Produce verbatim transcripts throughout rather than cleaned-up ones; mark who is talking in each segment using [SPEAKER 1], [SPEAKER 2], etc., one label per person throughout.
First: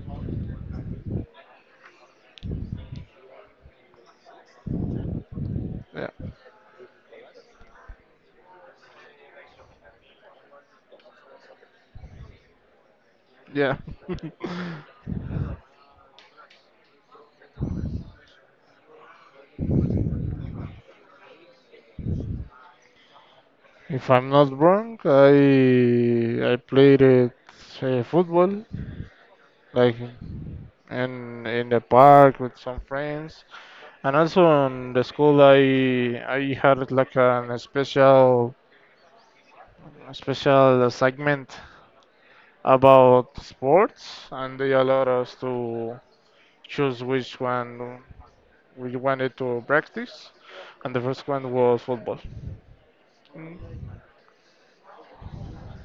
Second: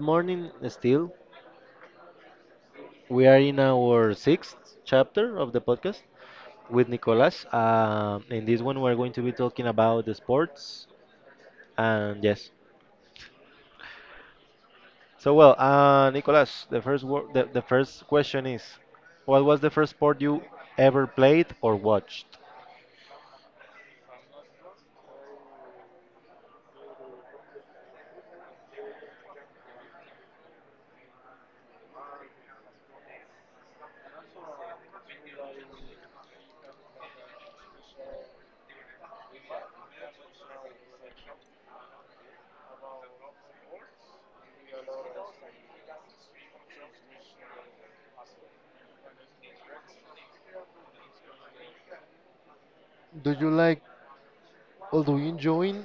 [SPEAKER 1] morning. Still, we are in our sixth chapter of the podcast
[SPEAKER 2] Yeah,
[SPEAKER 1] with Nicolas. Um, in this one, we're going to be talking about the sports and yes.
[SPEAKER 2] yeah.
[SPEAKER 1] So, well, uh, Nicolas, the first wor- the, the first question is, what was the first sport you ever played or watched?
[SPEAKER 2] If I'm not wrong, I I played it, uh, football, like in in the park with some friends. And also in the school, I I had like an special special segment about sports, and they allowed us to choose which one we wanted to practice, and the first one was football.
[SPEAKER 1] Do you like or do you enjoy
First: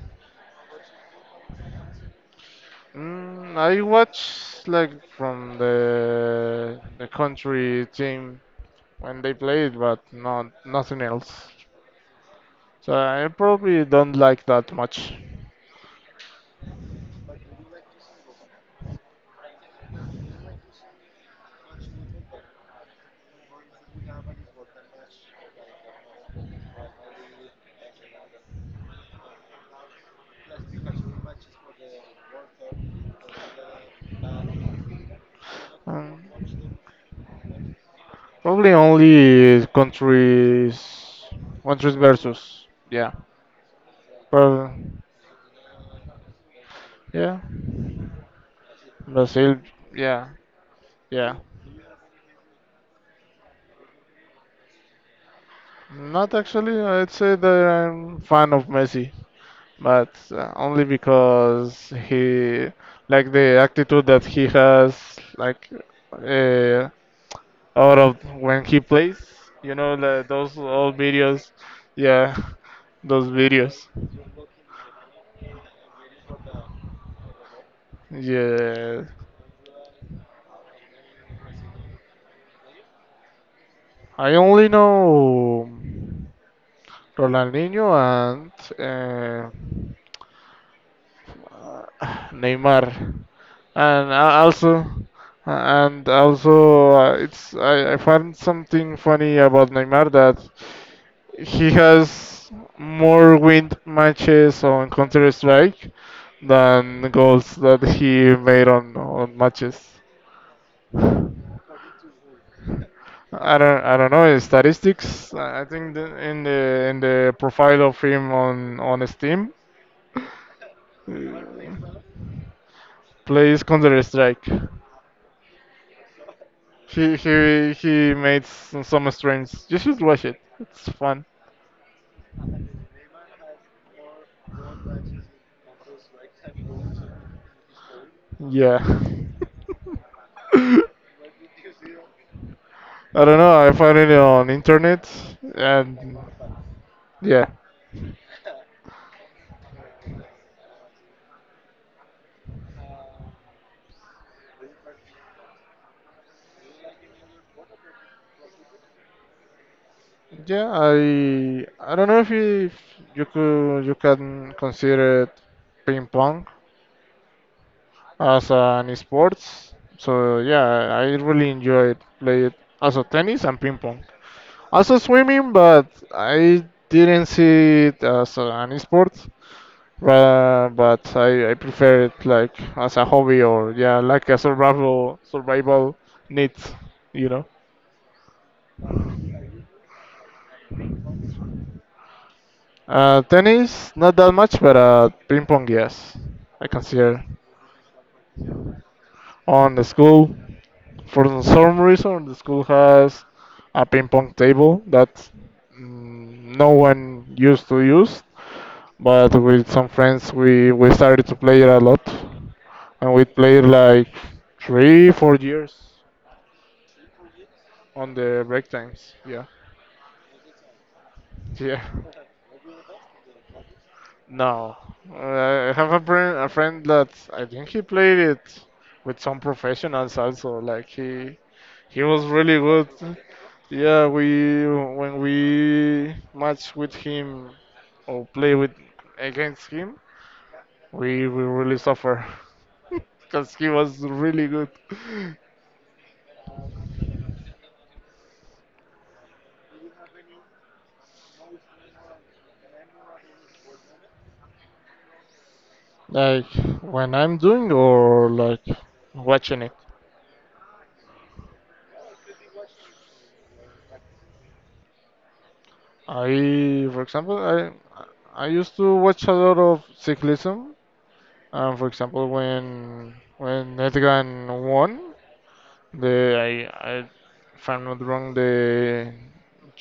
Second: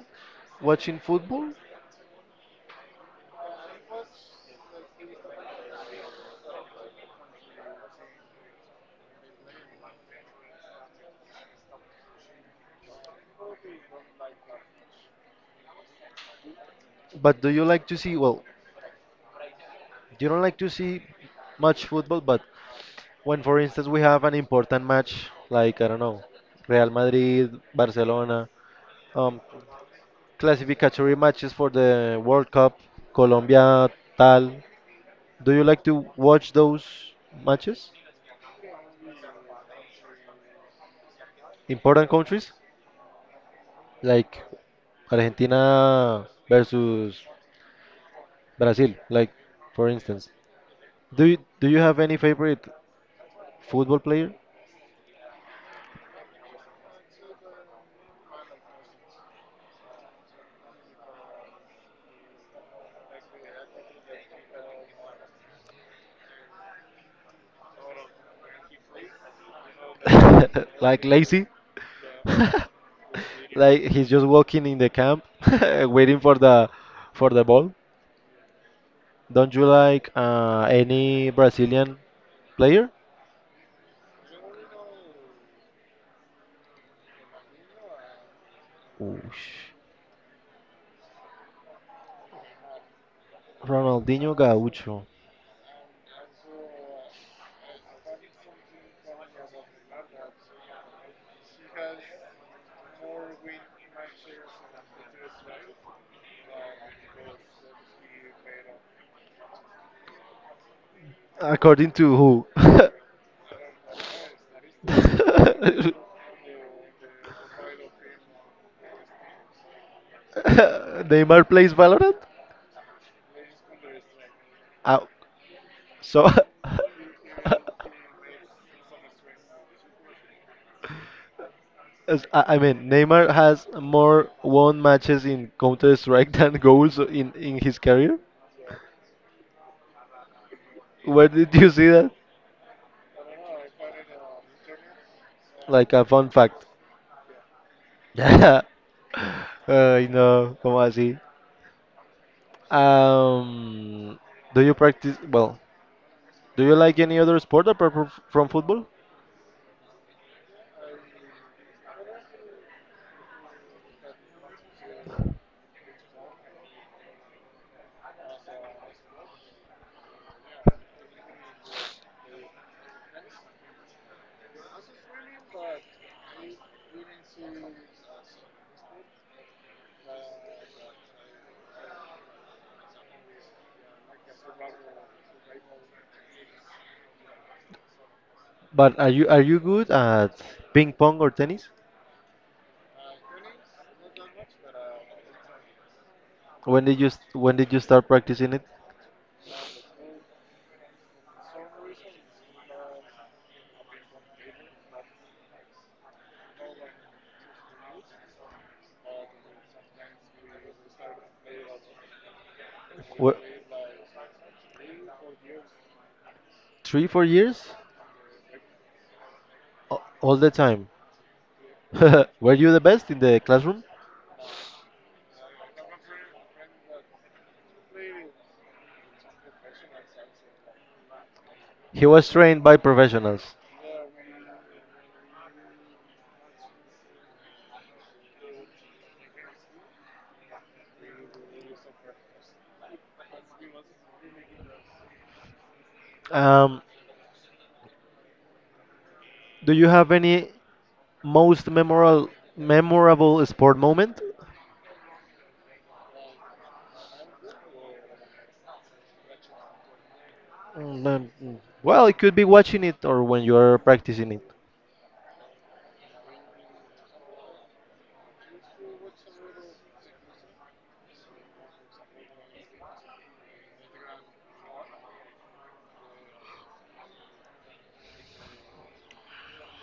[SPEAKER 1] watching football?
[SPEAKER 2] Mm, I watch like from the the country team when they play it, but not nothing else. So I probably don't like that much.
[SPEAKER 1] But do you like to see? Well, you don't like to see much football, but when, for instance, we have an important match like, I don't know, Real Madrid, Barcelona, um, classificatory matches for the World Cup, Colombia, tal. Do you like to
[SPEAKER 2] Um,
[SPEAKER 1] watch those matches?
[SPEAKER 2] Probably only countries countries
[SPEAKER 1] Important countries
[SPEAKER 2] versus, yeah.
[SPEAKER 1] like
[SPEAKER 2] But
[SPEAKER 1] Argentina versus
[SPEAKER 2] yeah,
[SPEAKER 1] Brazil, like
[SPEAKER 2] Brazil,
[SPEAKER 1] for
[SPEAKER 2] yeah
[SPEAKER 1] instance. Do
[SPEAKER 2] yeah.
[SPEAKER 1] you, do you have any favorite football player?
[SPEAKER 2] Not actually. I'd say that I'm fan of Messi, but uh, only because he, like, the attitude that he has, like, uh, out of when he plays, you know, the, those old
[SPEAKER 1] Like lazy?
[SPEAKER 2] videos. Yeah. Those videos,
[SPEAKER 1] Like he's just walking in the camp waiting for the for the ball?
[SPEAKER 2] yeah.
[SPEAKER 1] Don't you like uh, any Brazilian player?
[SPEAKER 2] I only know Ronaldinho and uh,
[SPEAKER 1] Oosh.
[SPEAKER 2] Neymar. and
[SPEAKER 1] Ronaldinho
[SPEAKER 2] a- also
[SPEAKER 1] Gaúcho.
[SPEAKER 2] uh, and also uh, it's I, I found something funny about Neymar, that he has more win matches on Counter Strike than goals that he made on, on matches. I
[SPEAKER 1] According to who?
[SPEAKER 2] don't I don't know his statistics. I think the, in the in the profile of him on on Steam,
[SPEAKER 1] Neymar plays
[SPEAKER 2] uh,
[SPEAKER 1] Valorant?
[SPEAKER 2] plays Counter Strike.
[SPEAKER 1] Uh, so,
[SPEAKER 2] He he he made s- some streams. You should watch it. It's fun.
[SPEAKER 1] as- I I mean, Neymar has more won matches in Counter Strike than goals in, in his career.
[SPEAKER 2] Yeah.
[SPEAKER 1] Where did you see that?
[SPEAKER 2] I don't know. I find it on internet.
[SPEAKER 1] Like a
[SPEAKER 2] And
[SPEAKER 1] fun fact.
[SPEAKER 2] yeah,
[SPEAKER 1] Ay, no, ¿cómo así? Um, do you practice? Well, do you like any other sport apart fro- from football?
[SPEAKER 2] yeah. I I don't know if you, if you could, you can consider ping pong as an sports. So yeah, I really enjoyed play it, also tennis and ping pong. Also swimming, but I didn't see it as an sports. But, but I, I prefer it like as a hobby or, yeah, like a survival survival need, you know.
[SPEAKER 1] But are you are you good at ping pong or tennis?
[SPEAKER 2] Uh, tennis, not that much, but uh, ping pong, yes. I
[SPEAKER 1] When did you
[SPEAKER 2] consider
[SPEAKER 1] st- when did you start practicing it?
[SPEAKER 2] on the school. For some reason, the school has a ping pong table that, mm, no one used to use, but with some friends, we, we started to play it a lot. And we
[SPEAKER 1] Wh-
[SPEAKER 2] played like three, four years
[SPEAKER 1] Three, four years?
[SPEAKER 2] on the break times. Yeah.
[SPEAKER 1] A- All the time.
[SPEAKER 2] Yeah.
[SPEAKER 1] Were you the best in the classroom?
[SPEAKER 2] No, Uh, I have a friend, a friend that I think he played it with some professionals also. Like he he
[SPEAKER 1] He
[SPEAKER 2] was
[SPEAKER 1] was
[SPEAKER 2] really
[SPEAKER 1] trained by
[SPEAKER 2] good.
[SPEAKER 1] professionals.
[SPEAKER 2] Yeah, we, when we match with him or play with, against him, we we really suffer because he was really good.
[SPEAKER 1] Um, do you have any most memorable memorable sport moment?
[SPEAKER 2] Like when I'm doing or like watching it.
[SPEAKER 1] Mm, um, mm. Well, it could be watching it or when you are practicing it.
[SPEAKER 2] I, for example, I I used to watch a lot of cyclism. Um, for example, when when Erdogan won the, I, I, if I'm not wrong, the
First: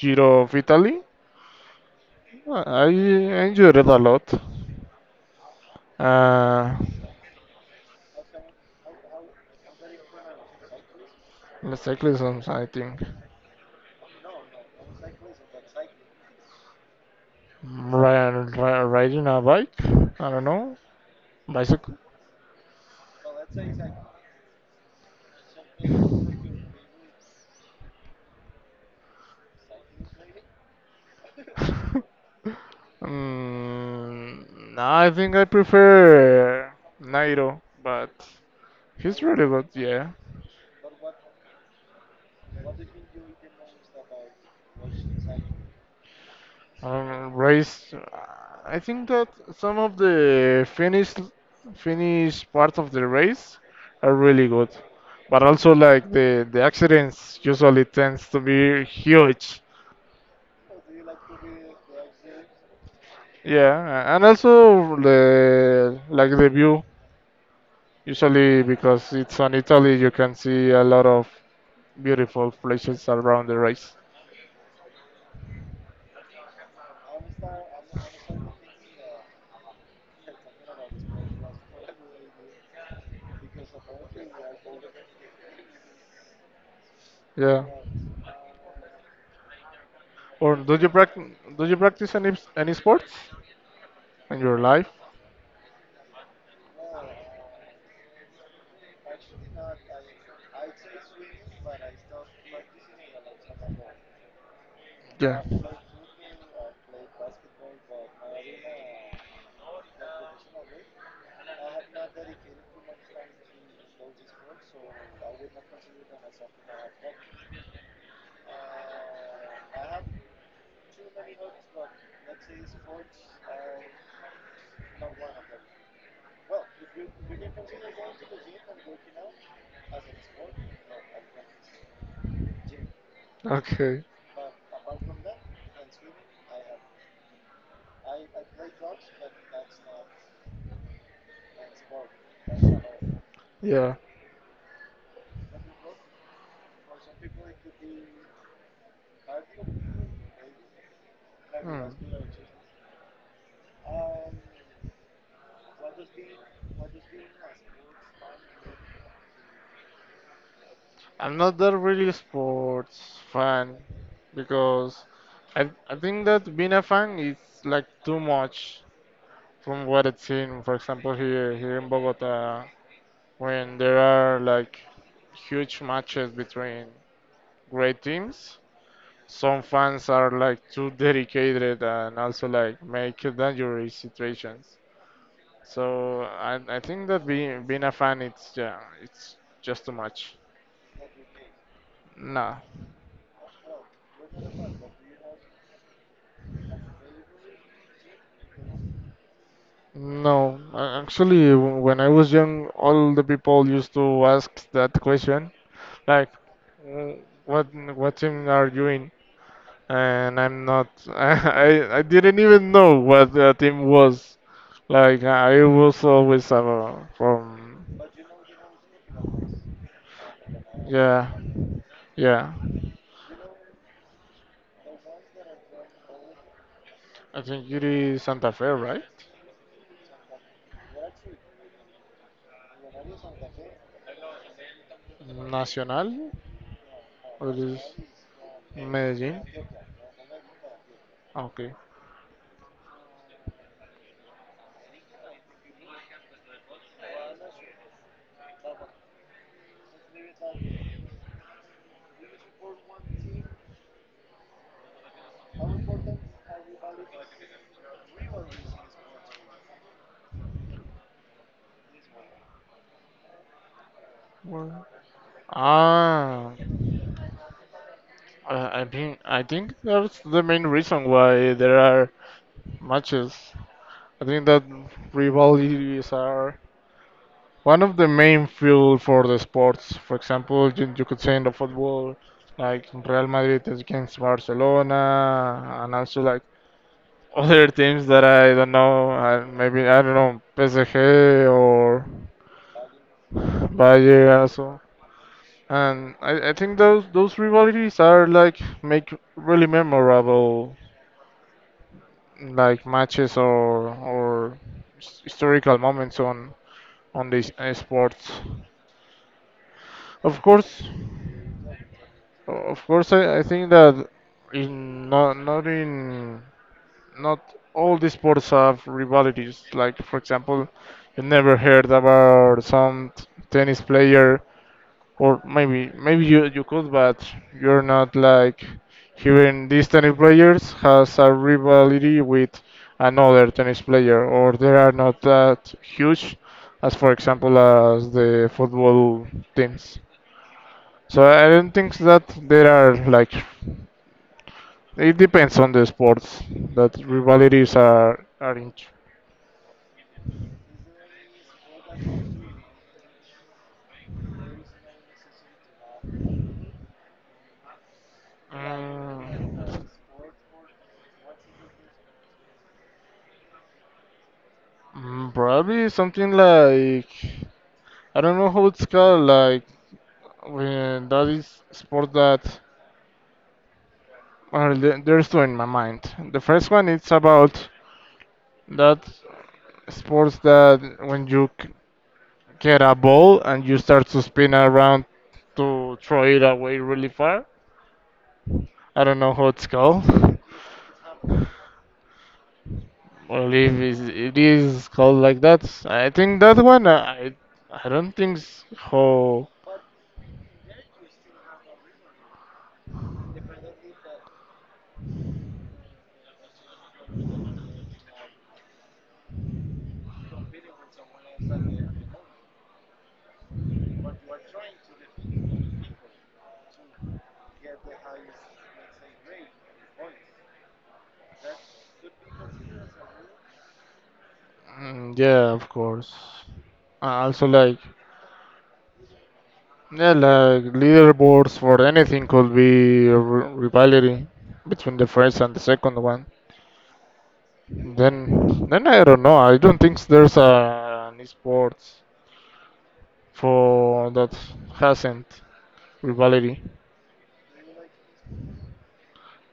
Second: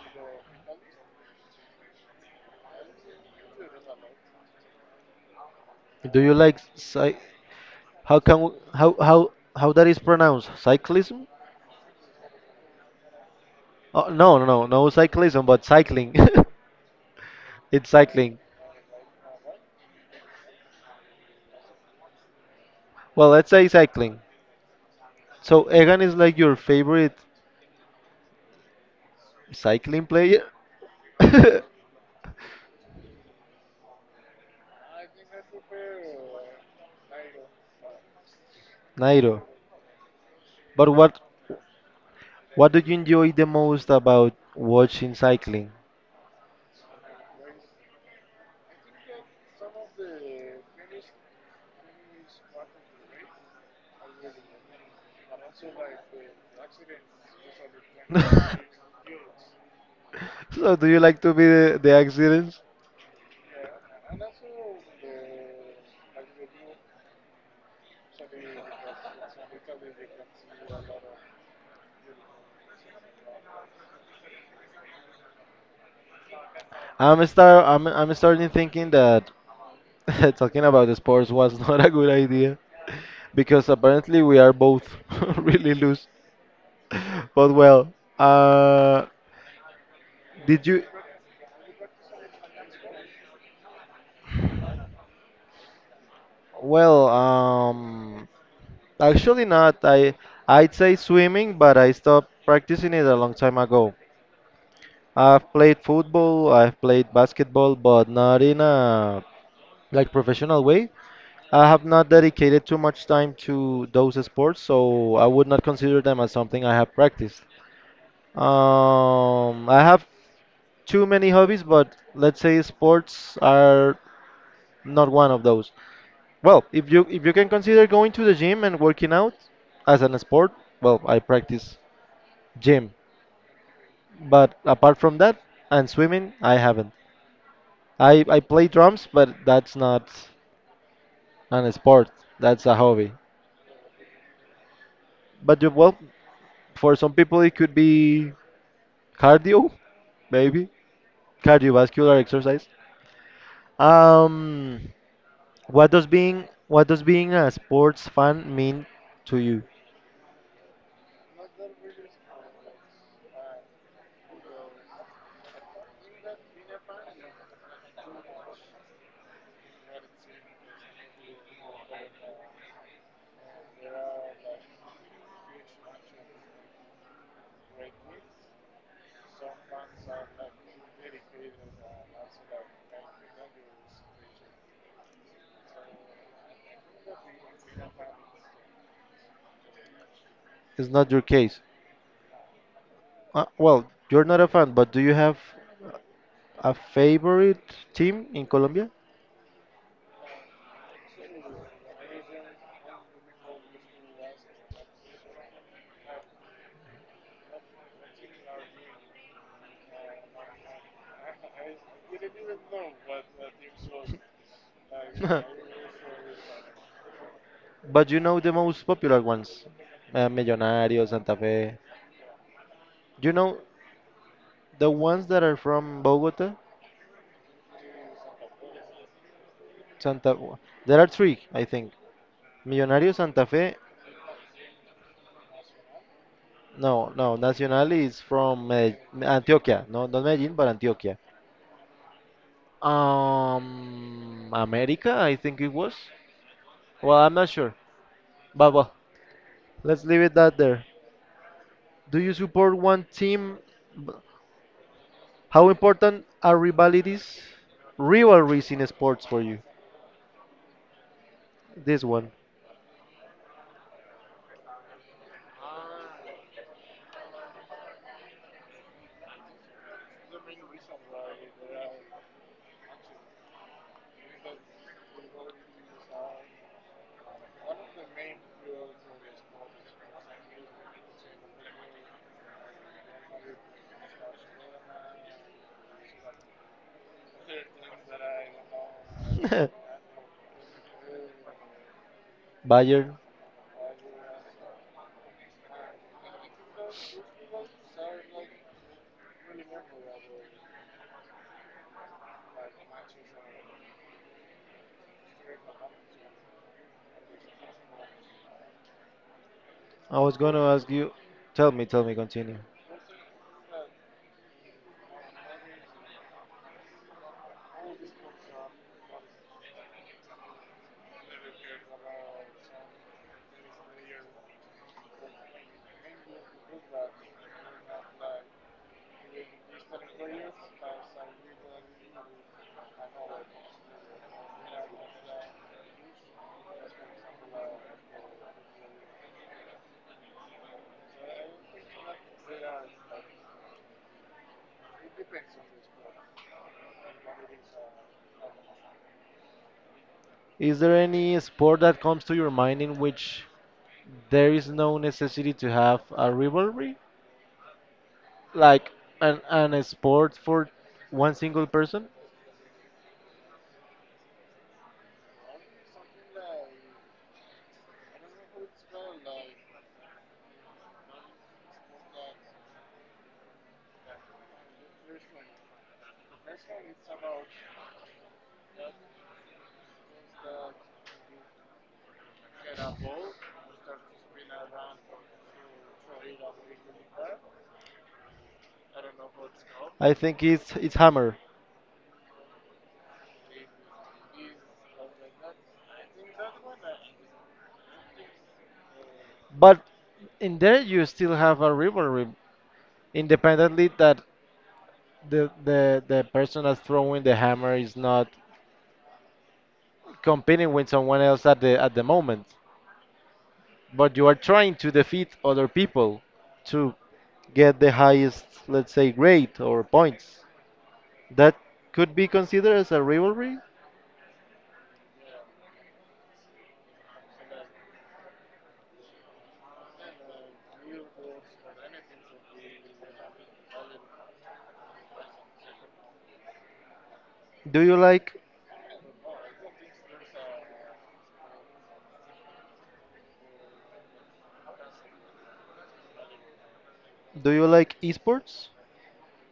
[SPEAKER 2] Giro of Italy. I I enjoyed it a lot.
[SPEAKER 1] Do you like
[SPEAKER 2] Uh,
[SPEAKER 1] cy- how can w- how how how that is pronounced? Cyclism?
[SPEAKER 2] the cyclism, I think.
[SPEAKER 1] Oh, no, no, no, no cyclism, but cycling. It's
[SPEAKER 2] Ri-
[SPEAKER 1] cycling.
[SPEAKER 2] ri- Riding a bike, I don't know, bicycle.
[SPEAKER 1] Well, let's say cycling. So Egan is like your favorite cycling player?
[SPEAKER 2] Mm, nah, I think I prefer Nairo, but he's
[SPEAKER 1] Nairo.
[SPEAKER 2] really good, yeah.
[SPEAKER 1] But what what do you enjoy the most about watching cycling?
[SPEAKER 2] Uh, rice. Uh, I think that some of the Finnish Finnish parts of the race are really good, but also like the the accidents usually tends to be huge.
[SPEAKER 1] So do you like to be the, the accidents?
[SPEAKER 2] Yeah, and also the, like, the view, usually because it's on Italy, you can see a lot of beautiful places around the race.
[SPEAKER 1] I'm start I'm I'm starting thinking that talking about the sports was not a good idea because apparently we are both really loose. But
[SPEAKER 2] Yeah.
[SPEAKER 1] well, uh,
[SPEAKER 2] Or
[SPEAKER 1] did
[SPEAKER 2] do
[SPEAKER 1] you?
[SPEAKER 2] you practice do you practice any any sports in your life?
[SPEAKER 1] Well, um, actually not. I I'd say swimming, but I stopped practicing it a long time ago.
[SPEAKER 2] Yeah.
[SPEAKER 1] I've played football, I've played basketball, but not in a like professional way. I have not dedicated too much time to those sports, so I would not consider them as something I have practiced. Um, I have too many hobbies, but let's say sports are not one of those. Well, if you if you can consider going to the gym and working out as an sport, well, I practice gym.
[SPEAKER 2] Okay.
[SPEAKER 1] But apart from that and swimming, I haven't. I I play drums, but that's not an sport. That's a hobby.
[SPEAKER 2] Yeah.
[SPEAKER 1] But you- well, for some people it could be cardio, maybe.
[SPEAKER 2] Hmm.
[SPEAKER 1] Cardiovascular exercise. Um, what does being what does being a sports fan mean to you?
[SPEAKER 2] I'm not that really sports fan, because I I think that being a fan is like too much from what I've seen. For example, here here in Bogota, when there are like huge matches between great teams, some fans are like too dedicated and also like make dangerous situations. So I, I think that being being a fan, it's yeah it's just too much.
[SPEAKER 1] It's not your case.
[SPEAKER 2] Nah.
[SPEAKER 1] Uh, well, you're not a fan, but do you have a favorite team in Colombia?
[SPEAKER 2] No, a- actually, w- when I was young, all the people used to ask that question, like, "Wh- what what team are you in?" And I'm not. I I didn't even know what the team was. Like I was always, uh, from,
[SPEAKER 1] But you know the most popular ones, uh, Millonarios,
[SPEAKER 2] yeah.
[SPEAKER 1] Santa Fe.
[SPEAKER 2] Yeah,
[SPEAKER 1] You know the ones that are from Bogota.
[SPEAKER 2] I think it is Santa Fe, right?
[SPEAKER 1] Santa. There are three, I think. Millonario Santa Fe.
[SPEAKER 2] Nacional,
[SPEAKER 1] No, no.
[SPEAKER 2] or it is
[SPEAKER 1] Nacional is from Medell-
[SPEAKER 2] Medellin?
[SPEAKER 1] Antioquia. No, not Medellin, but Antioquia.
[SPEAKER 2] Okay.
[SPEAKER 1] Um, America, I think it was. Well, I'm not sure. But well, let's leave it that there. Do you support one team? B- How important are rivalities, rivalries in sports for you? This one.
[SPEAKER 2] Well, ah, I, I think I think that's the main reason why there are matches. I think that rivalries are one of the main fuel for the sports. For example, you, you could say in the football, like Real Madrid is against Barcelona, and also like other teams that I don't know, uh, maybe I don't know, P S G or
[SPEAKER 1] Bayern.
[SPEAKER 2] Bayern also. And I, I think those those rivalries are like make really memorable, like, matches or or his- historical moments on on these uh, sports.
[SPEAKER 1] I was
[SPEAKER 2] Of
[SPEAKER 1] gonna
[SPEAKER 2] course,
[SPEAKER 1] ask you. Tell me, tell me, continue.
[SPEAKER 2] of course, I, I think that in not not in not all the sports have rivalities. Like, for example, you never heard about some t- tennis player, or maybe, maybe you, you could, but you're not like hearing these tennis players has a rivalry with another tennis player, or they are not that huge, as for example as the football teams. So I don't think that there are like, it depends on the sports that rivalities are are in.
[SPEAKER 1] Is there any sport that comes to your mind in which there is no necessity to have a rivalry? Like an, an a
[SPEAKER 2] Mm,
[SPEAKER 1] sport for one single person?
[SPEAKER 2] mm, probably something like, I don't know how it's called. Like when that is sport that, well, the- there's two in my mind. The first one, it's about that sports that when you c- get a ball and you start to spin around to throw it away really far. I don't know how it's called.
[SPEAKER 1] I think it's it's hammer.
[SPEAKER 2] Or if it is called like that, I think that one, uh, I, I don't think so.
[SPEAKER 1] But in there you still have a rivalry independently that the the, the person that's throwing the hammer is not competing with someone else at the at the moment. But you are trying to defeat other people to get the highest, let's say, grade or points. That could be considered as a rivalry.
[SPEAKER 2] Mm, yeah, of course. Uh, Also, like, yeah, like, leaderboards for anything could be a r- rivalry between the first and the second one.
[SPEAKER 1] Do you like
[SPEAKER 2] Then, then I don't know. I don't think there's a, an esports for that hasn't rivalry.
[SPEAKER 1] do you like esports?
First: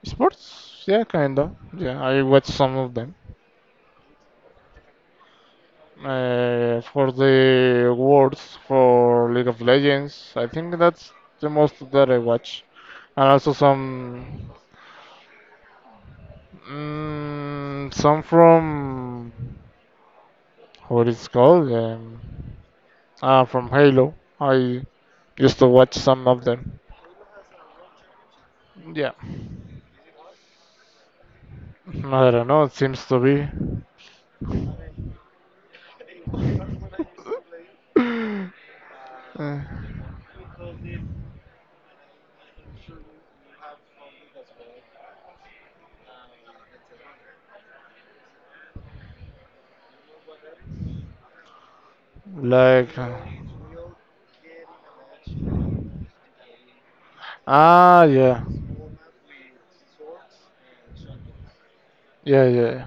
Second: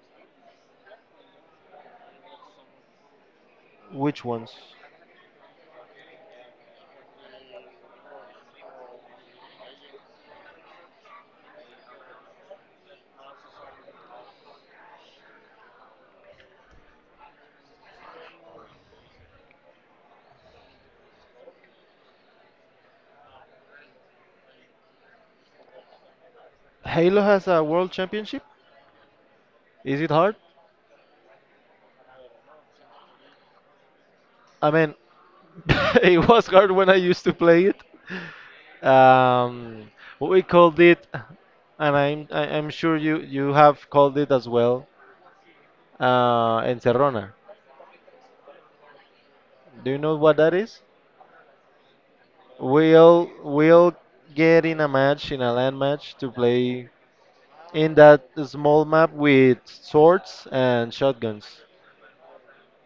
[SPEAKER 2] Sports, yeah, kinda. Yeah, I watch some of them.
[SPEAKER 1] Which ones?
[SPEAKER 2] Uh, for the awards for League of Legends. I think that's the most that I watch, and also some, mm, some from, what it's called, um, uh, from Halo. I used to watch some of them.
[SPEAKER 1] Halo has a world championship.
[SPEAKER 2] Yeah,
[SPEAKER 1] Is it hard?
[SPEAKER 2] I don't know. It seems to be
[SPEAKER 1] I mean, it was hard when I used to play it.
[SPEAKER 2] uh,
[SPEAKER 1] Um, we called it, and I'm I- I'm sure you you have called it as well. Uh, Encerrona. Do you know what that is?
[SPEAKER 2] like, uh,
[SPEAKER 1] We'll we'll get in a match in a land match to play in
[SPEAKER 2] ah,
[SPEAKER 1] that
[SPEAKER 2] yeah.
[SPEAKER 1] small map with swords and shotguns.
[SPEAKER 2] Yeah yeah. yeah.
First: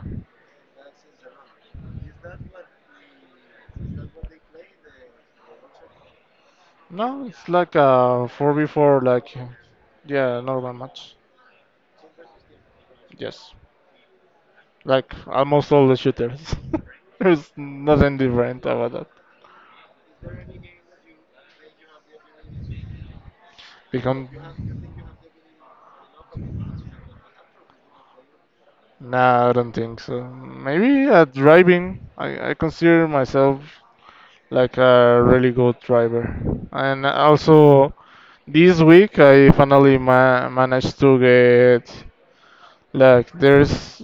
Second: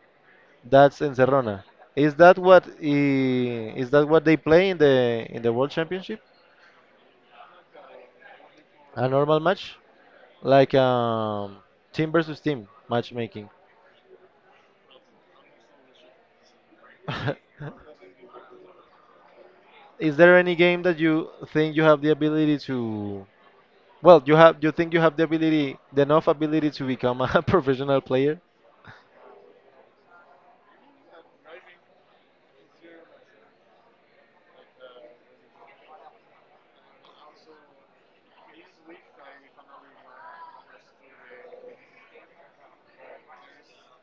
[SPEAKER 1] That's Encerrona. Is that what i- is that what they play in the in the World Championship?
[SPEAKER 2] No, it's like a four v four,
[SPEAKER 1] A
[SPEAKER 2] like,
[SPEAKER 1] normal match
[SPEAKER 2] yeah, normal
[SPEAKER 1] like
[SPEAKER 2] match.
[SPEAKER 1] um, team versus team matchmaking.
[SPEAKER 2] Yes. Like almost all the shooters. There's nothing different about that.
[SPEAKER 1] Is there any game that you think you have the ability to? Well,
[SPEAKER 2] Become.
[SPEAKER 1] you have you think you have the ability, the enough ability to become a professional player?
[SPEAKER 2] Nah, I don't think so. Maybe at driving. I, I consider myself like a really good driver. And also, this week I finally ma managed to get, like, there's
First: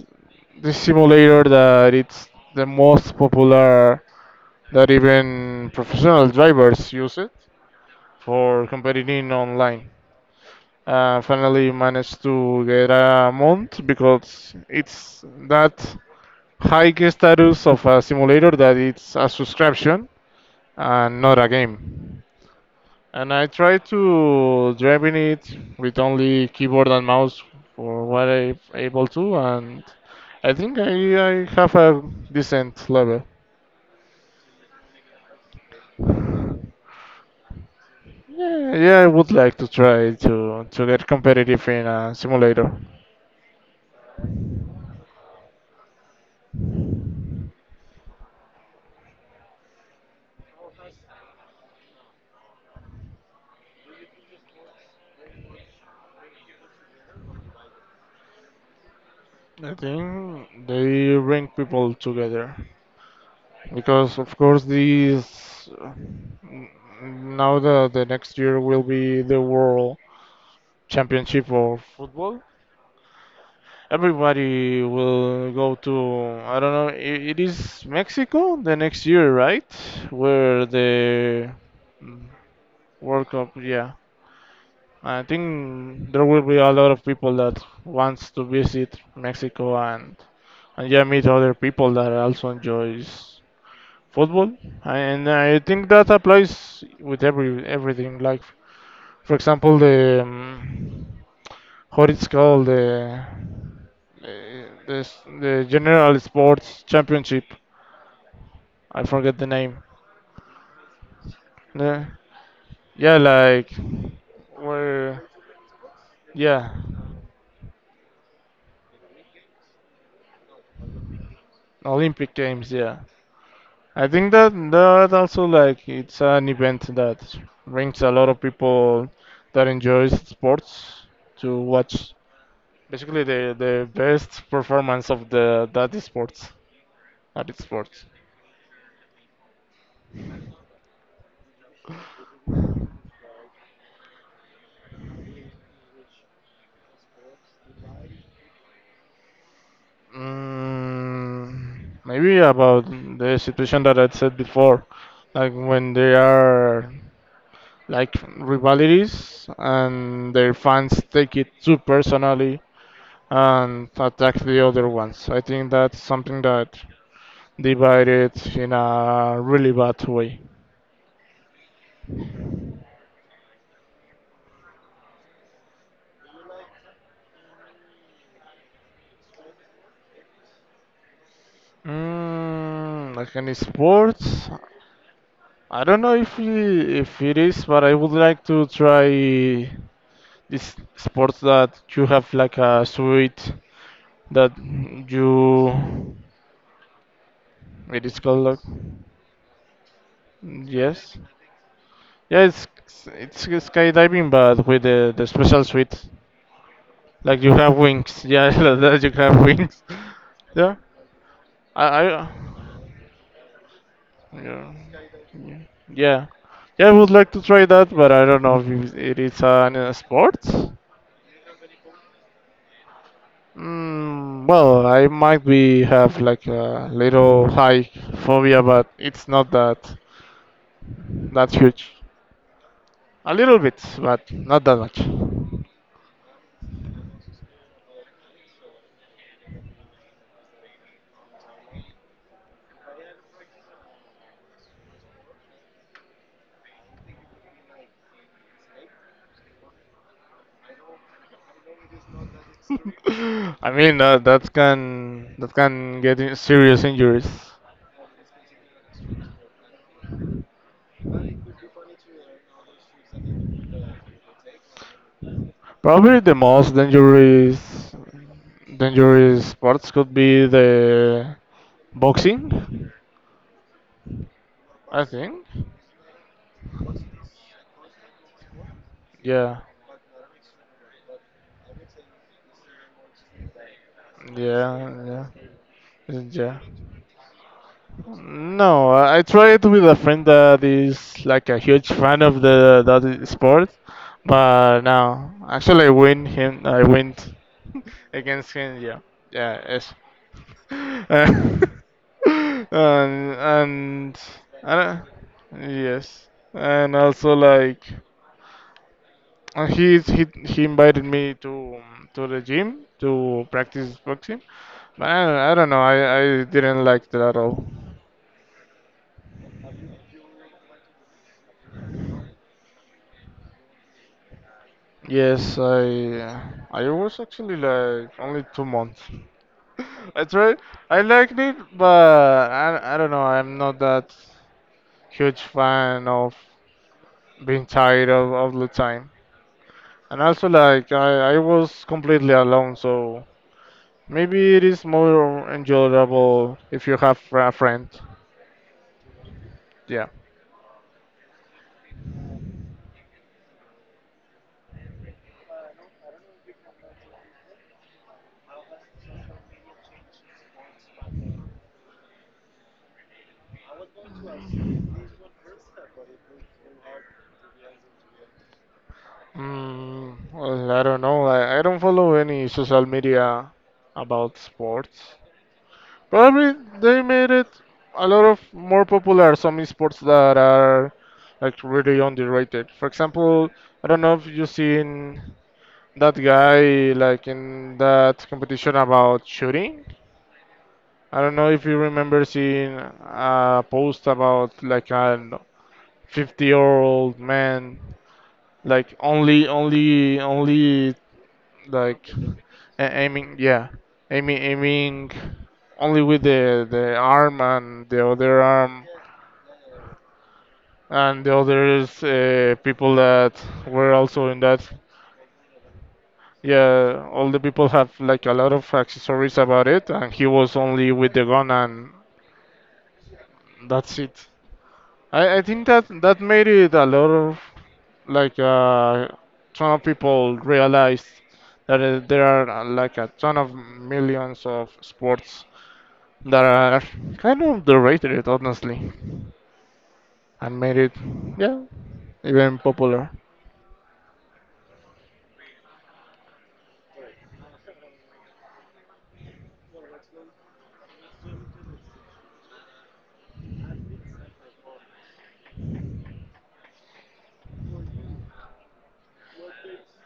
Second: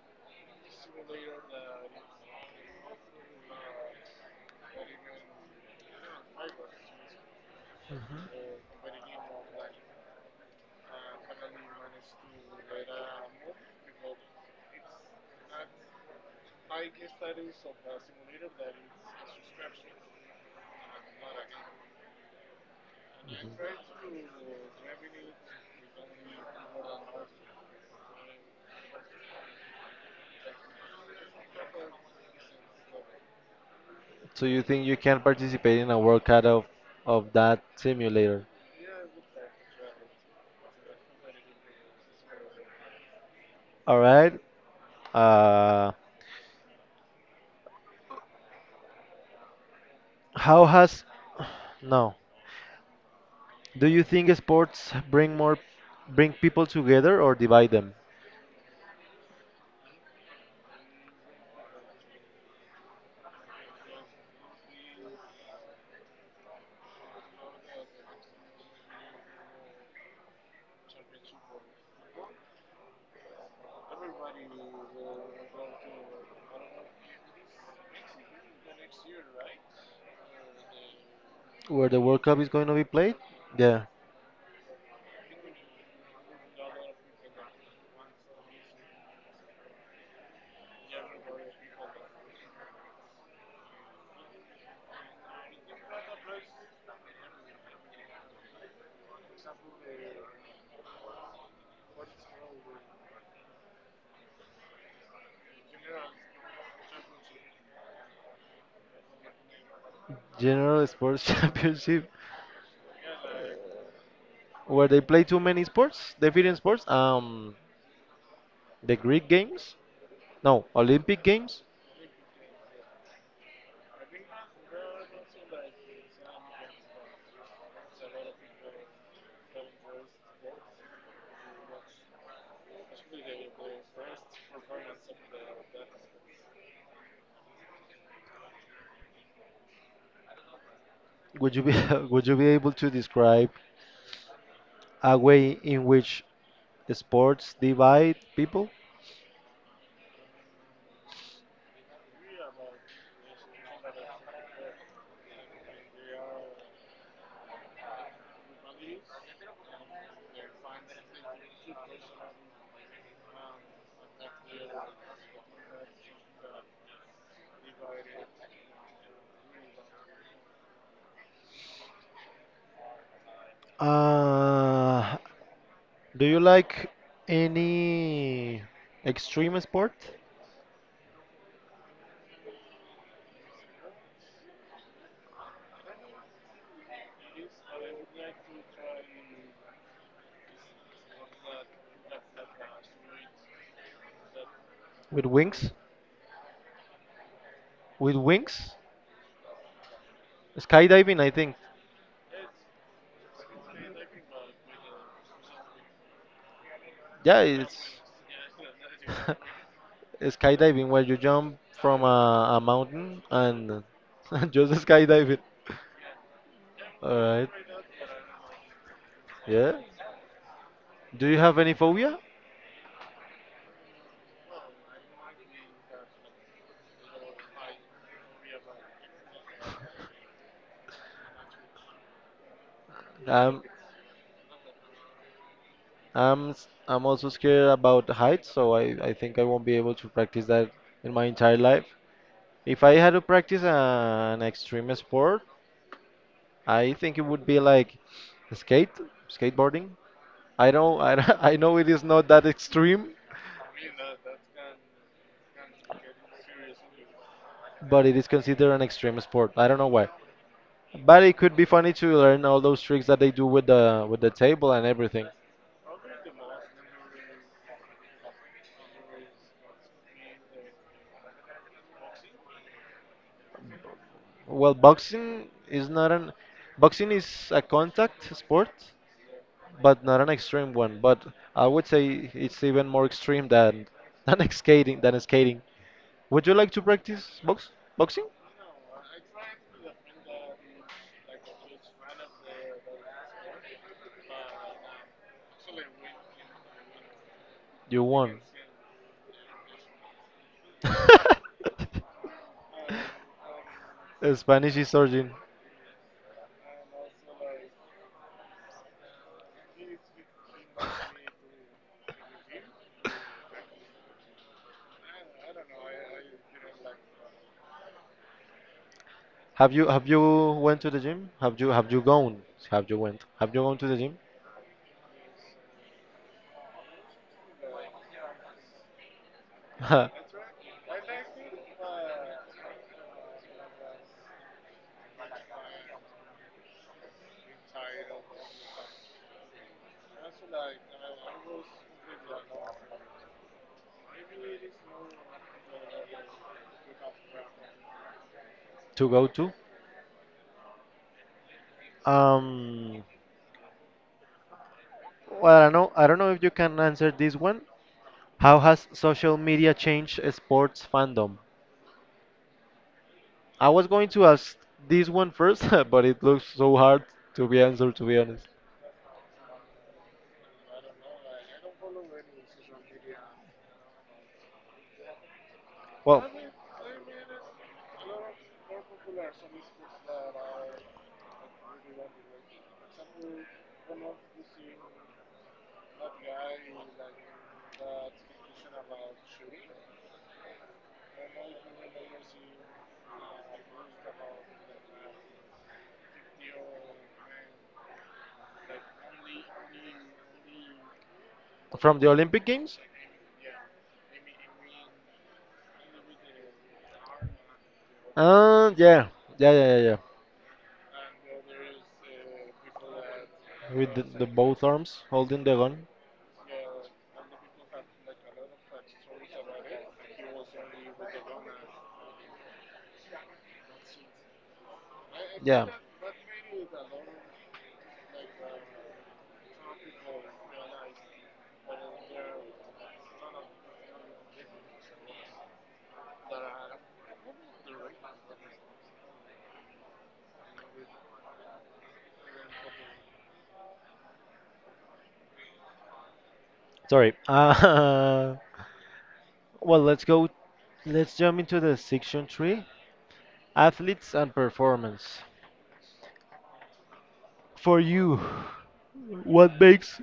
[SPEAKER 2] this simulator that it's the most popular, that even professional drivers use it for competing online. Uh, finally managed to get a mount because it's that high status of a simulator that it's a subscription and not a game. And I tried to driving it with only keyboard and mouse for what I am able to, and I think I, I have a decent level.
[SPEAKER 1] So you think you can participate in a World Cup of, of that simulator?
[SPEAKER 2] Yeah, yeah, I would like to try to to get competitive in a simulator.
[SPEAKER 1] All right. Uh, how has no? Do you think sports bring more bring people together or divide them?
[SPEAKER 2] I think they bring people together because, of course, these, uh, now the the next year will be the World Championship of football. Everybody will go to, I don't know. i- It is Mexico the next year, right? Where the,
[SPEAKER 1] Where the
[SPEAKER 2] mm,
[SPEAKER 1] World Cup is going to be played?
[SPEAKER 2] World Cup,
[SPEAKER 1] Yeah,
[SPEAKER 2] yeah. I think there will be a lot of people that wants to visit Mexico, and and yeah, meet other people that also enjoys football. And I think that applies with every everything, like, for example, the, um, what it's called, the the, the s- the general sports championship. I forget the name.
[SPEAKER 1] General Sports
[SPEAKER 2] Yeah,
[SPEAKER 1] Championship.
[SPEAKER 2] yeah, like,
[SPEAKER 1] Where they
[SPEAKER 2] where,
[SPEAKER 1] play too many sports, different
[SPEAKER 2] yeah,
[SPEAKER 1] sports. Um, the Greek Games? No, Olympic Games.
[SPEAKER 2] olympic games, yeah. I think that that also, like, it's an event that brings a lot of people that enjoys sports to watch basically the the best performance of the, that sports at its sports.
[SPEAKER 1] Would you be would you be able to describe a way in which sports divide people?
[SPEAKER 2] Mm, maybe about the situation that I said before, like when they are like rivalities and their fans take it too personally and attack the other ones. I think that's something that divided in a really bad way.
[SPEAKER 1] Uh, Do you like any extreme sport
[SPEAKER 2] Mm, like any sports, I don't know if it, if it is, but I would like to try this sports that you have like a suite, that
[SPEAKER 1] with
[SPEAKER 2] you,
[SPEAKER 1] wings?
[SPEAKER 2] it
[SPEAKER 1] With
[SPEAKER 2] is called like,
[SPEAKER 1] wings?
[SPEAKER 2] yes,
[SPEAKER 1] Skydiving, I think.
[SPEAKER 2] yeah, it's it's skydiving but with the, the special suite, like
[SPEAKER 1] Yeah,
[SPEAKER 2] you have
[SPEAKER 1] it's
[SPEAKER 2] wings, yeah that you have wings, yeah.
[SPEAKER 1] skydiving where you jump
[SPEAKER 2] I,
[SPEAKER 1] from
[SPEAKER 2] I
[SPEAKER 1] a, a mountain and
[SPEAKER 2] yeah
[SPEAKER 1] just skydiving.
[SPEAKER 2] yeah yeah yeah, I would
[SPEAKER 1] All
[SPEAKER 2] like to
[SPEAKER 1] right.
[SPEAKER 2] try that, but I don't know if it is
[SPEAKER 1] Yeah.
[SPEAKER 2] an uh, sport.
[SPEAKER 1] Do you have any phobia?
[SPEAKER 2] Mm, well, I might be have like a little high phobia, but it's not that that huge. A little
[SPEAKER 1] Um,
[SPEAKER 2] bit, but not that much.
[SPEAKER 1] I'm s- I'm also scared about heights, so I, I think I won't be able to practice that in my entire life. If I had to practice an extreme sport, I think it would be like skate, skateboarding. I don't, I, don't- I know it is not that extreme,
[SPEAKER 2] I mean, uh, that can that can get in serious injuries.
[SPEAKER 1] but it is considered an extreme sport. I don't know why, but it could be funny to learn all those tricks that they do with the with the table and everything.
[SPEAKER 2] Probably the most dangerous dangerous sports could be the boxing.
[SPEAKER 1] Well,
[SPEAKER 2] I think.
[SPEAKER 1] boxing is not an boxing is a contact sport,
[SPEAKER 2] Yeah.
[SPEAKER 1] but not an extreme one. But I would say it's even more extreme than than skating than
[SPEAKER 2] Yeah.
[SPEAKER 1] skating.
[SPEAKER 2] Yeah.
[SPEAKER 1] Would you
[SPEAKER 2] Yeah.
[SPEAKER 1] like to practice box boxing?
[SPEAKER 2] No, I tried with a friend that is like a huge fan of the that sport, but no, actually I win him. I win
[SPEAKER 1] You won.
[SPEAKER 2] Against him. Yeah, yeah, yes. Uh, and and
[SPEAKER 1] Uh, Spanish is
[SPEAKER 2] I,
[SPEAKER 1] origin.
[SPEAKER 2] yes, and also like, uh, he he he invited me to to the gym to practice boxing, but I don't, I don't know. I I didn't like that at all.
[SPEAKER 1] Have you have you went to the gym? Have you have you gone? Have you went? Have you gone to the gym?
[SPEAKER 2] Yes, I I was actually like only two months. I tried. I liked it, but I, I don't know. I'm not that huge fan of being tired of of the time. And also, like I I was completely alone, so maybe it is more enjoyable if you have a friend.
[SPEAKER 1] To go to?
[SPEAKER 2] Yeah.
[SPEAKER 1] Um, well, I don't know. I don't know if you can answer this one. How has social media changed sports fandom? I was going to ask this one first, but it looks so hard to be answered, to be honest.
[SPEAKER 2] Mm, well, I don't know. I, I don't follow any social media about sports.
[SPEAKER 1] Well,
[SPEAKER 2] Probably they made it a lot of more popular some sports that are like really underrated. For example, I don't know if you've seen that guy like in that competition about shooting. I don't know if you remember seeing a post about like a fifty year old man like only only only
[SPEAKER 1] from the
[SPEAKER 2] like
[SPEAKER 1] Olympic Games?
[SPEAKER 2] a- aiming, yeah, aiming aiming only with the the arm and the other
[SPEAKER 1] Uh,
[SPEAKER 2] arm
[SPEAKER 1] yeah, yeah, yeah, yeah, yeah.
[SPEAKER 2] and the others uh, people that were
[SPEAKER 1] With the, the
[SPEAKER 2] also in that,
[SPEAKER 1] both arms holding the gun.
[SPEAKER 2] yeah. All the people have like a lot of accessories about it, and he was only with the gun and that's it. I, I think
[SPEAKER 1] Yeah.
[SPEAKER 2] that that made it a lot of like uh ton of people realized that uh, there are uh, like a ton of millions of sports that are kind of derided, honestly, and made it, yeah, even popular.
[SPEAKER 1] Sorry. Uh, well, let's go. Let's jump into the section three: athletes and performance. For you, what makes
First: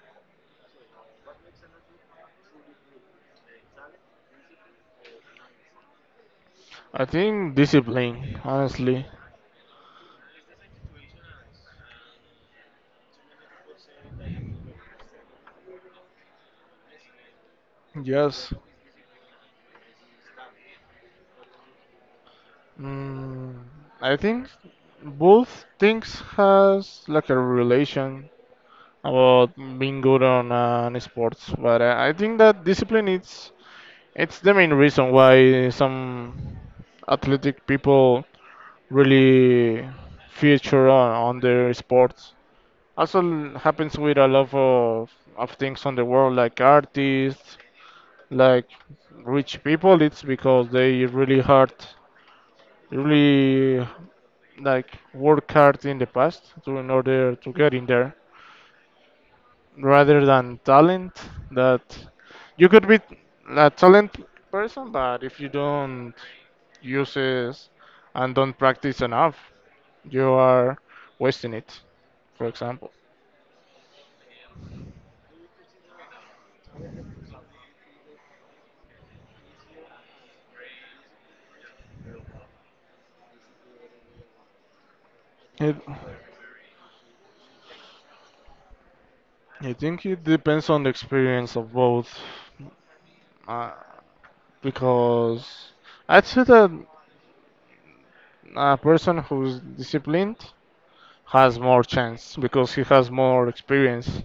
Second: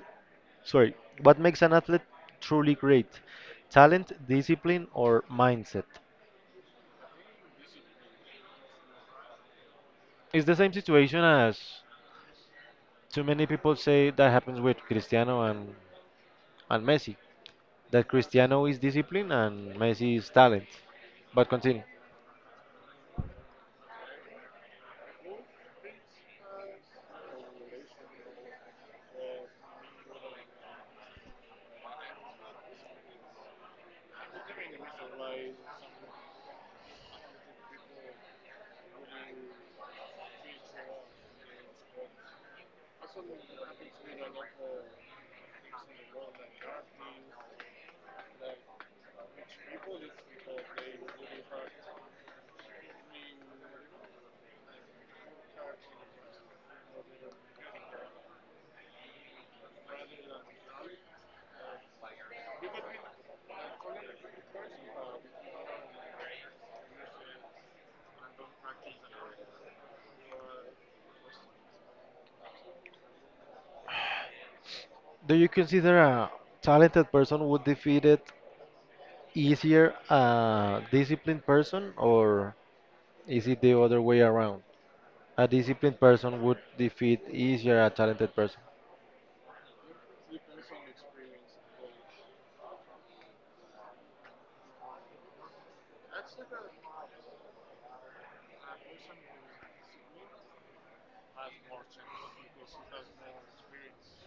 [SPEAKER 1] Sorry, what makes an athlete truly great? Talent, discipline, or mindset?
[SPEAKER 2] I think discipline, honestly.
[SPEAKER 1] It's the same situation as too many people say that happens with Cristiano and, and Messi. That
[SPEAKER 2] Yes.
[SPEAKER 1] Cristiano is discipline and Messi is talent. But continue.
[SPEAKER 2] Mm, I think both things has like a relation about being good on uh, on sports, but I, I think that discipline it's it's the main reason why some athletic people really feature on, on their sports. Also l- happens with a lot of, of things on the world, like artists, like rich people. It's because they really hard, really like work hard in the past to in order to get in there, rather than talent. That you could be a talent person, but if you don't use it and don't practice enough, you are wasting it. For example,
[SPEAKER 1] Do you consider a talented person would defeat it easier a disciplined person, or is it the other way around? A
[SPEAKER 2] it.
[SPEAKER 1] disciplined person would defeat easier a talented person.
[SPEAKER 2] I think it depends on the experience of both, uh, because I'd say that a person who's disciplined has more chance because he has more experience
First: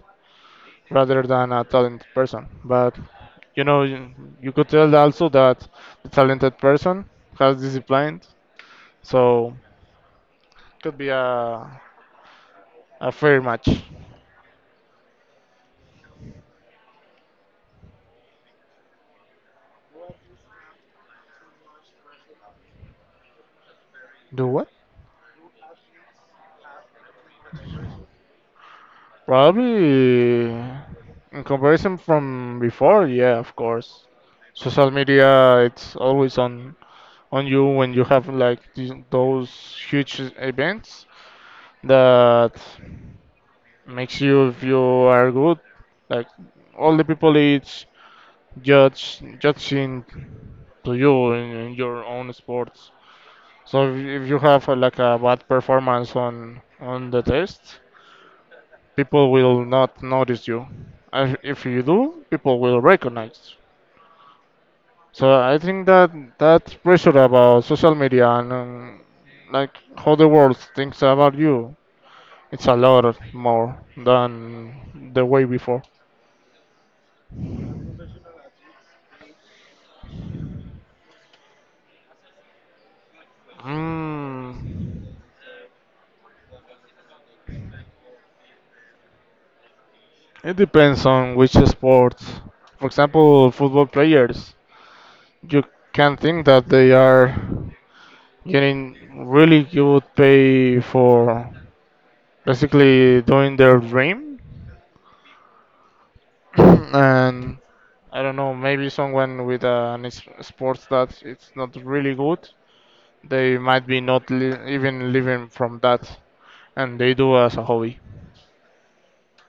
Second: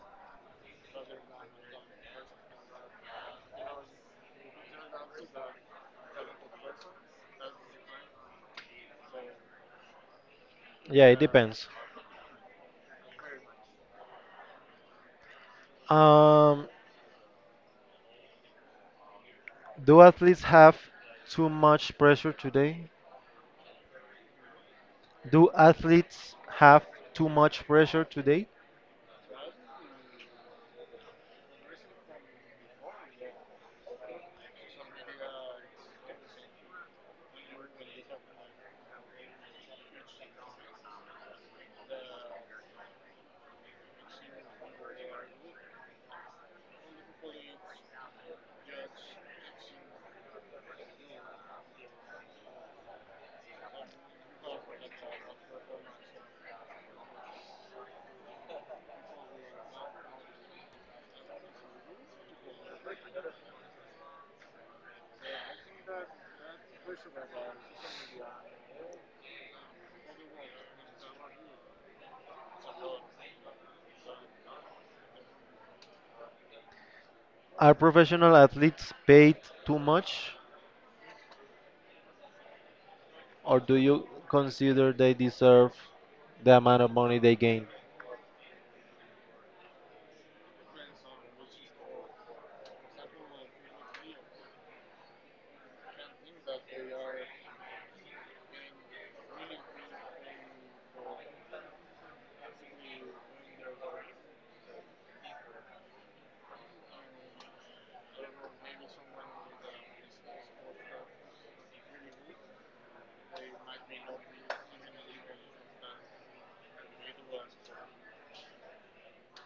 [SPEAKER 2] rather than a talented person. But you know, you, you could tell also that the talented person has disciplined, so could
[SPEAKER 1] Yeah,
[SPEAKER 2] be
[SPEAKER 1] it depends.
[SPEAKER 2] a a fair match.
[SPEAKER 1] Um, Do athletes have too much pressure today?
[SPEAKER 2] Do what?
[SPEAKER 1] Do athletes have too much pressure today?
[SPEAKER 2] Probably in comparison from before, yeah, of course. Social media, it's always on on you when you have like these, those huge events that makes you if you are good. Like all the people it's judge judging to you in, in your own sports. So if, if you have uh, like a bad performance on on the test, people will not notice you. And if you do, people will recognize. So I think that that pressure about social media and um, like how the world thinks about you, it's a lot more than the way before.
[SPEAKER 1] Are professional athletes paid too much, or do you consider
[SPEAKER 2] Mm,
[SPEAKER 1] they deserve the amount of money they gain?
[SPEAKER 2] it depends on which sports. For example, football players, you can think that they are getting really good pay for basically doing their dream, and I don't know, maybe someone with uh, an is- sports that it's not really good, they might be not li- even living from that, and they do as a hobby.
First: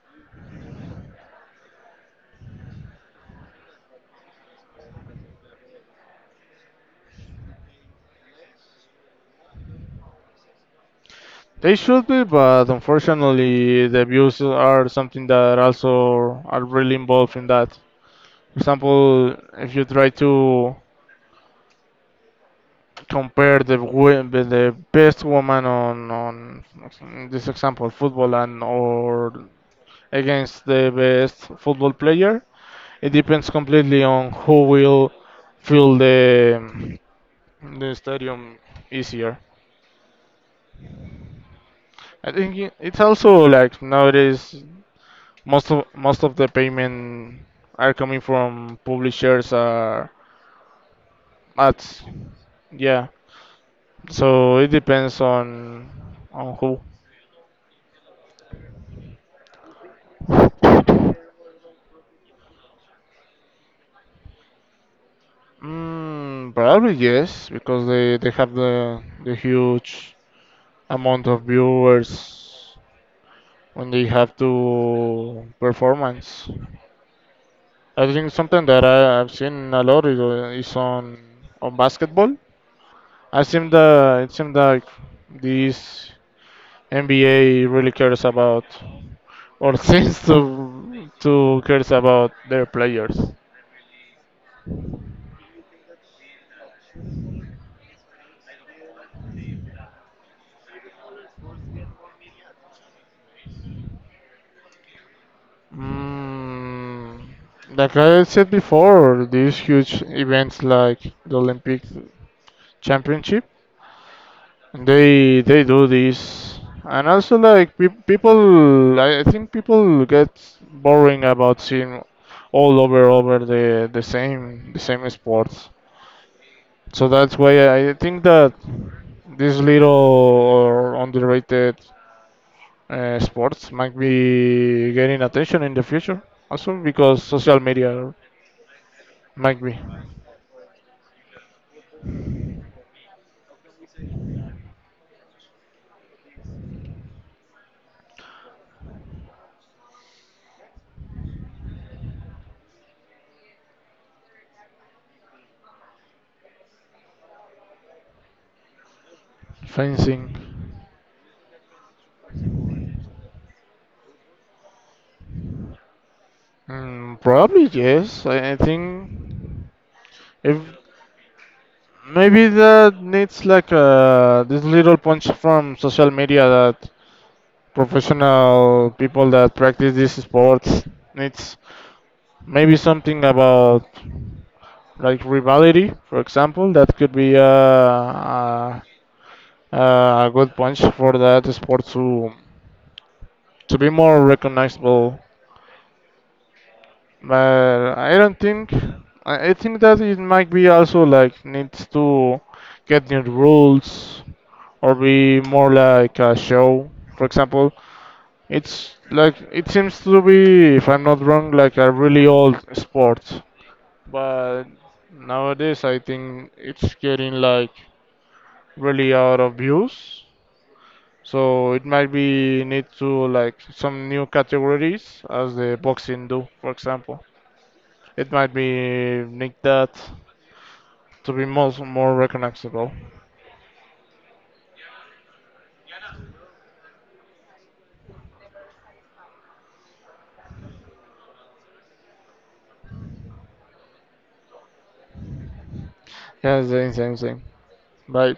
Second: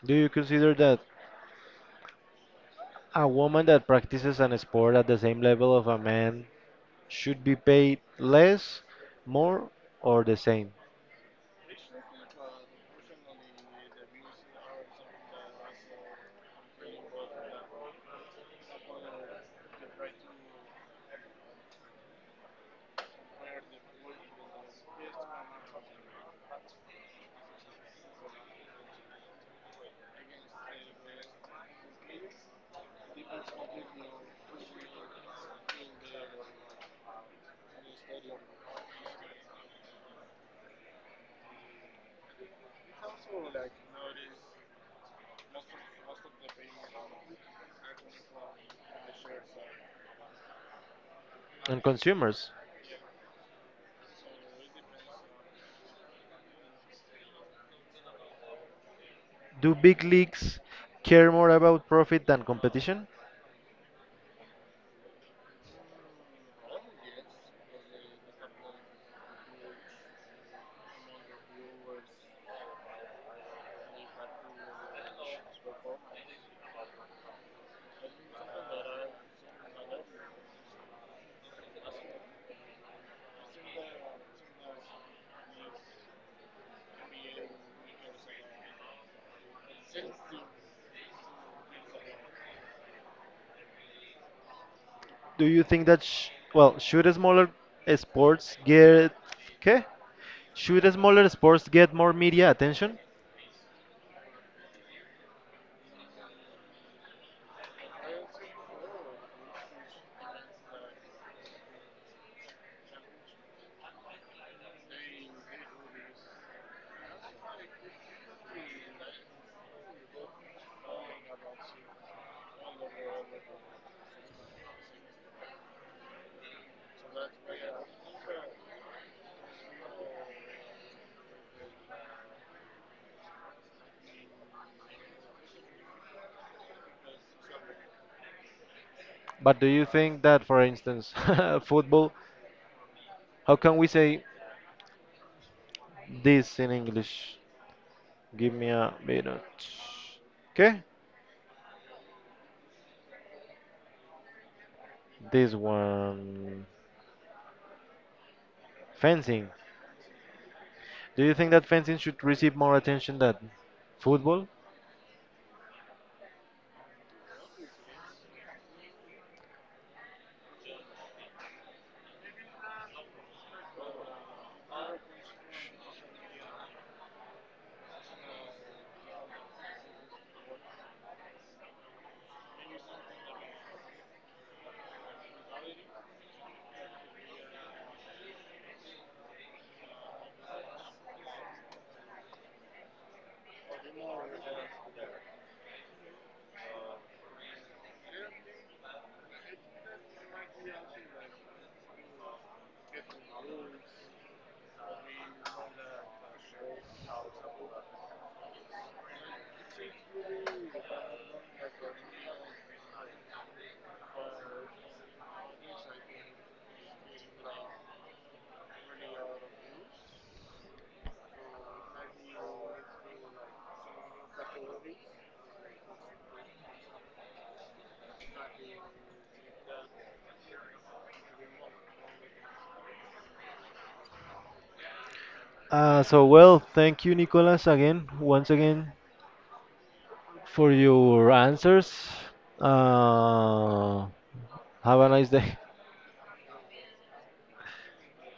[SPEAKER 1] Do you consider that a woman that practices an sport at the same level of a man should be paid less, more, or the same?
[SPEAKER 2] They should be, but unfortunately, the views are something that also are really involved in that. For example, if you try to compare the wo- the the best woman on on in this example football and or against the best football player, it depends completely on who will fill the the stadium easier. I think i- it's also like nowadays most of most of the payment are coming from publishers or
[SPEAKER 1] And
[SPEAKER 2] ads.
[SPEAKER 1] consumers,
[SPEAKER 2] Yeah, so it depends on on who.
[SPEAKER 1] do big leagues care more about profit than competition?
[SPEAKER 2] Mm, probably yes, because they they have the the huge amount of viewers when they have to performance. I think something that I, I've seen a lot is, uh, is on on basketball. I seem that it seems like this N B A really cares about or seems to to cares about their players.
[SPEAKER 1] Do you think that sh well, should smaller sports get okay? Should smaller sports get more media attention?
[SPEAKER 2] Mm, like I said before, these huge events like the Olympic Championship. They they do this, and also like pe people, I, I think people get boring about seeing all over over the the same the same sports. So that's why I think that these little or underrated uh, sports might be getting attention in the future. Also because social media
[SPEAKER 1] But
[SPEAKER 2] might
[SPEAKER 1] do
[SPEAKER 2] be
[SPEAKER 1] you think that, for instance, football, how can we say this in English? Give me a minute. Okay? This one. Fencing.
[SPEAKER 2] fencing.
[SPEAKER 1] Do you think that fencing should receive more attention than football?
[SPEAKER 2] Mm, probably yes. I, I think if maybe that needs like uh, this little punch from social media that professional people that practice these sports needs. Maybe something about like rivalry, for example, that could be uh, a, a good punch for that sport to to be more recognizable. But I don't think. I I think that it might be also like needs to get new rules or be more like a show. For example, it's like it seems to be, if I'm not wrong, like a really old sport. But nowadays, I think it's getting like really out of use. So it might be need to like some new categories as the boxing do, for example. It might be nicked that to be most more recognizable.
[SPEAKER 1] Uh, so well, thank you, Nicolas, again, once again, for your answers. Uh, Have a nice day.
[SPEAKER 2] Yeah, same, same, same. Bye.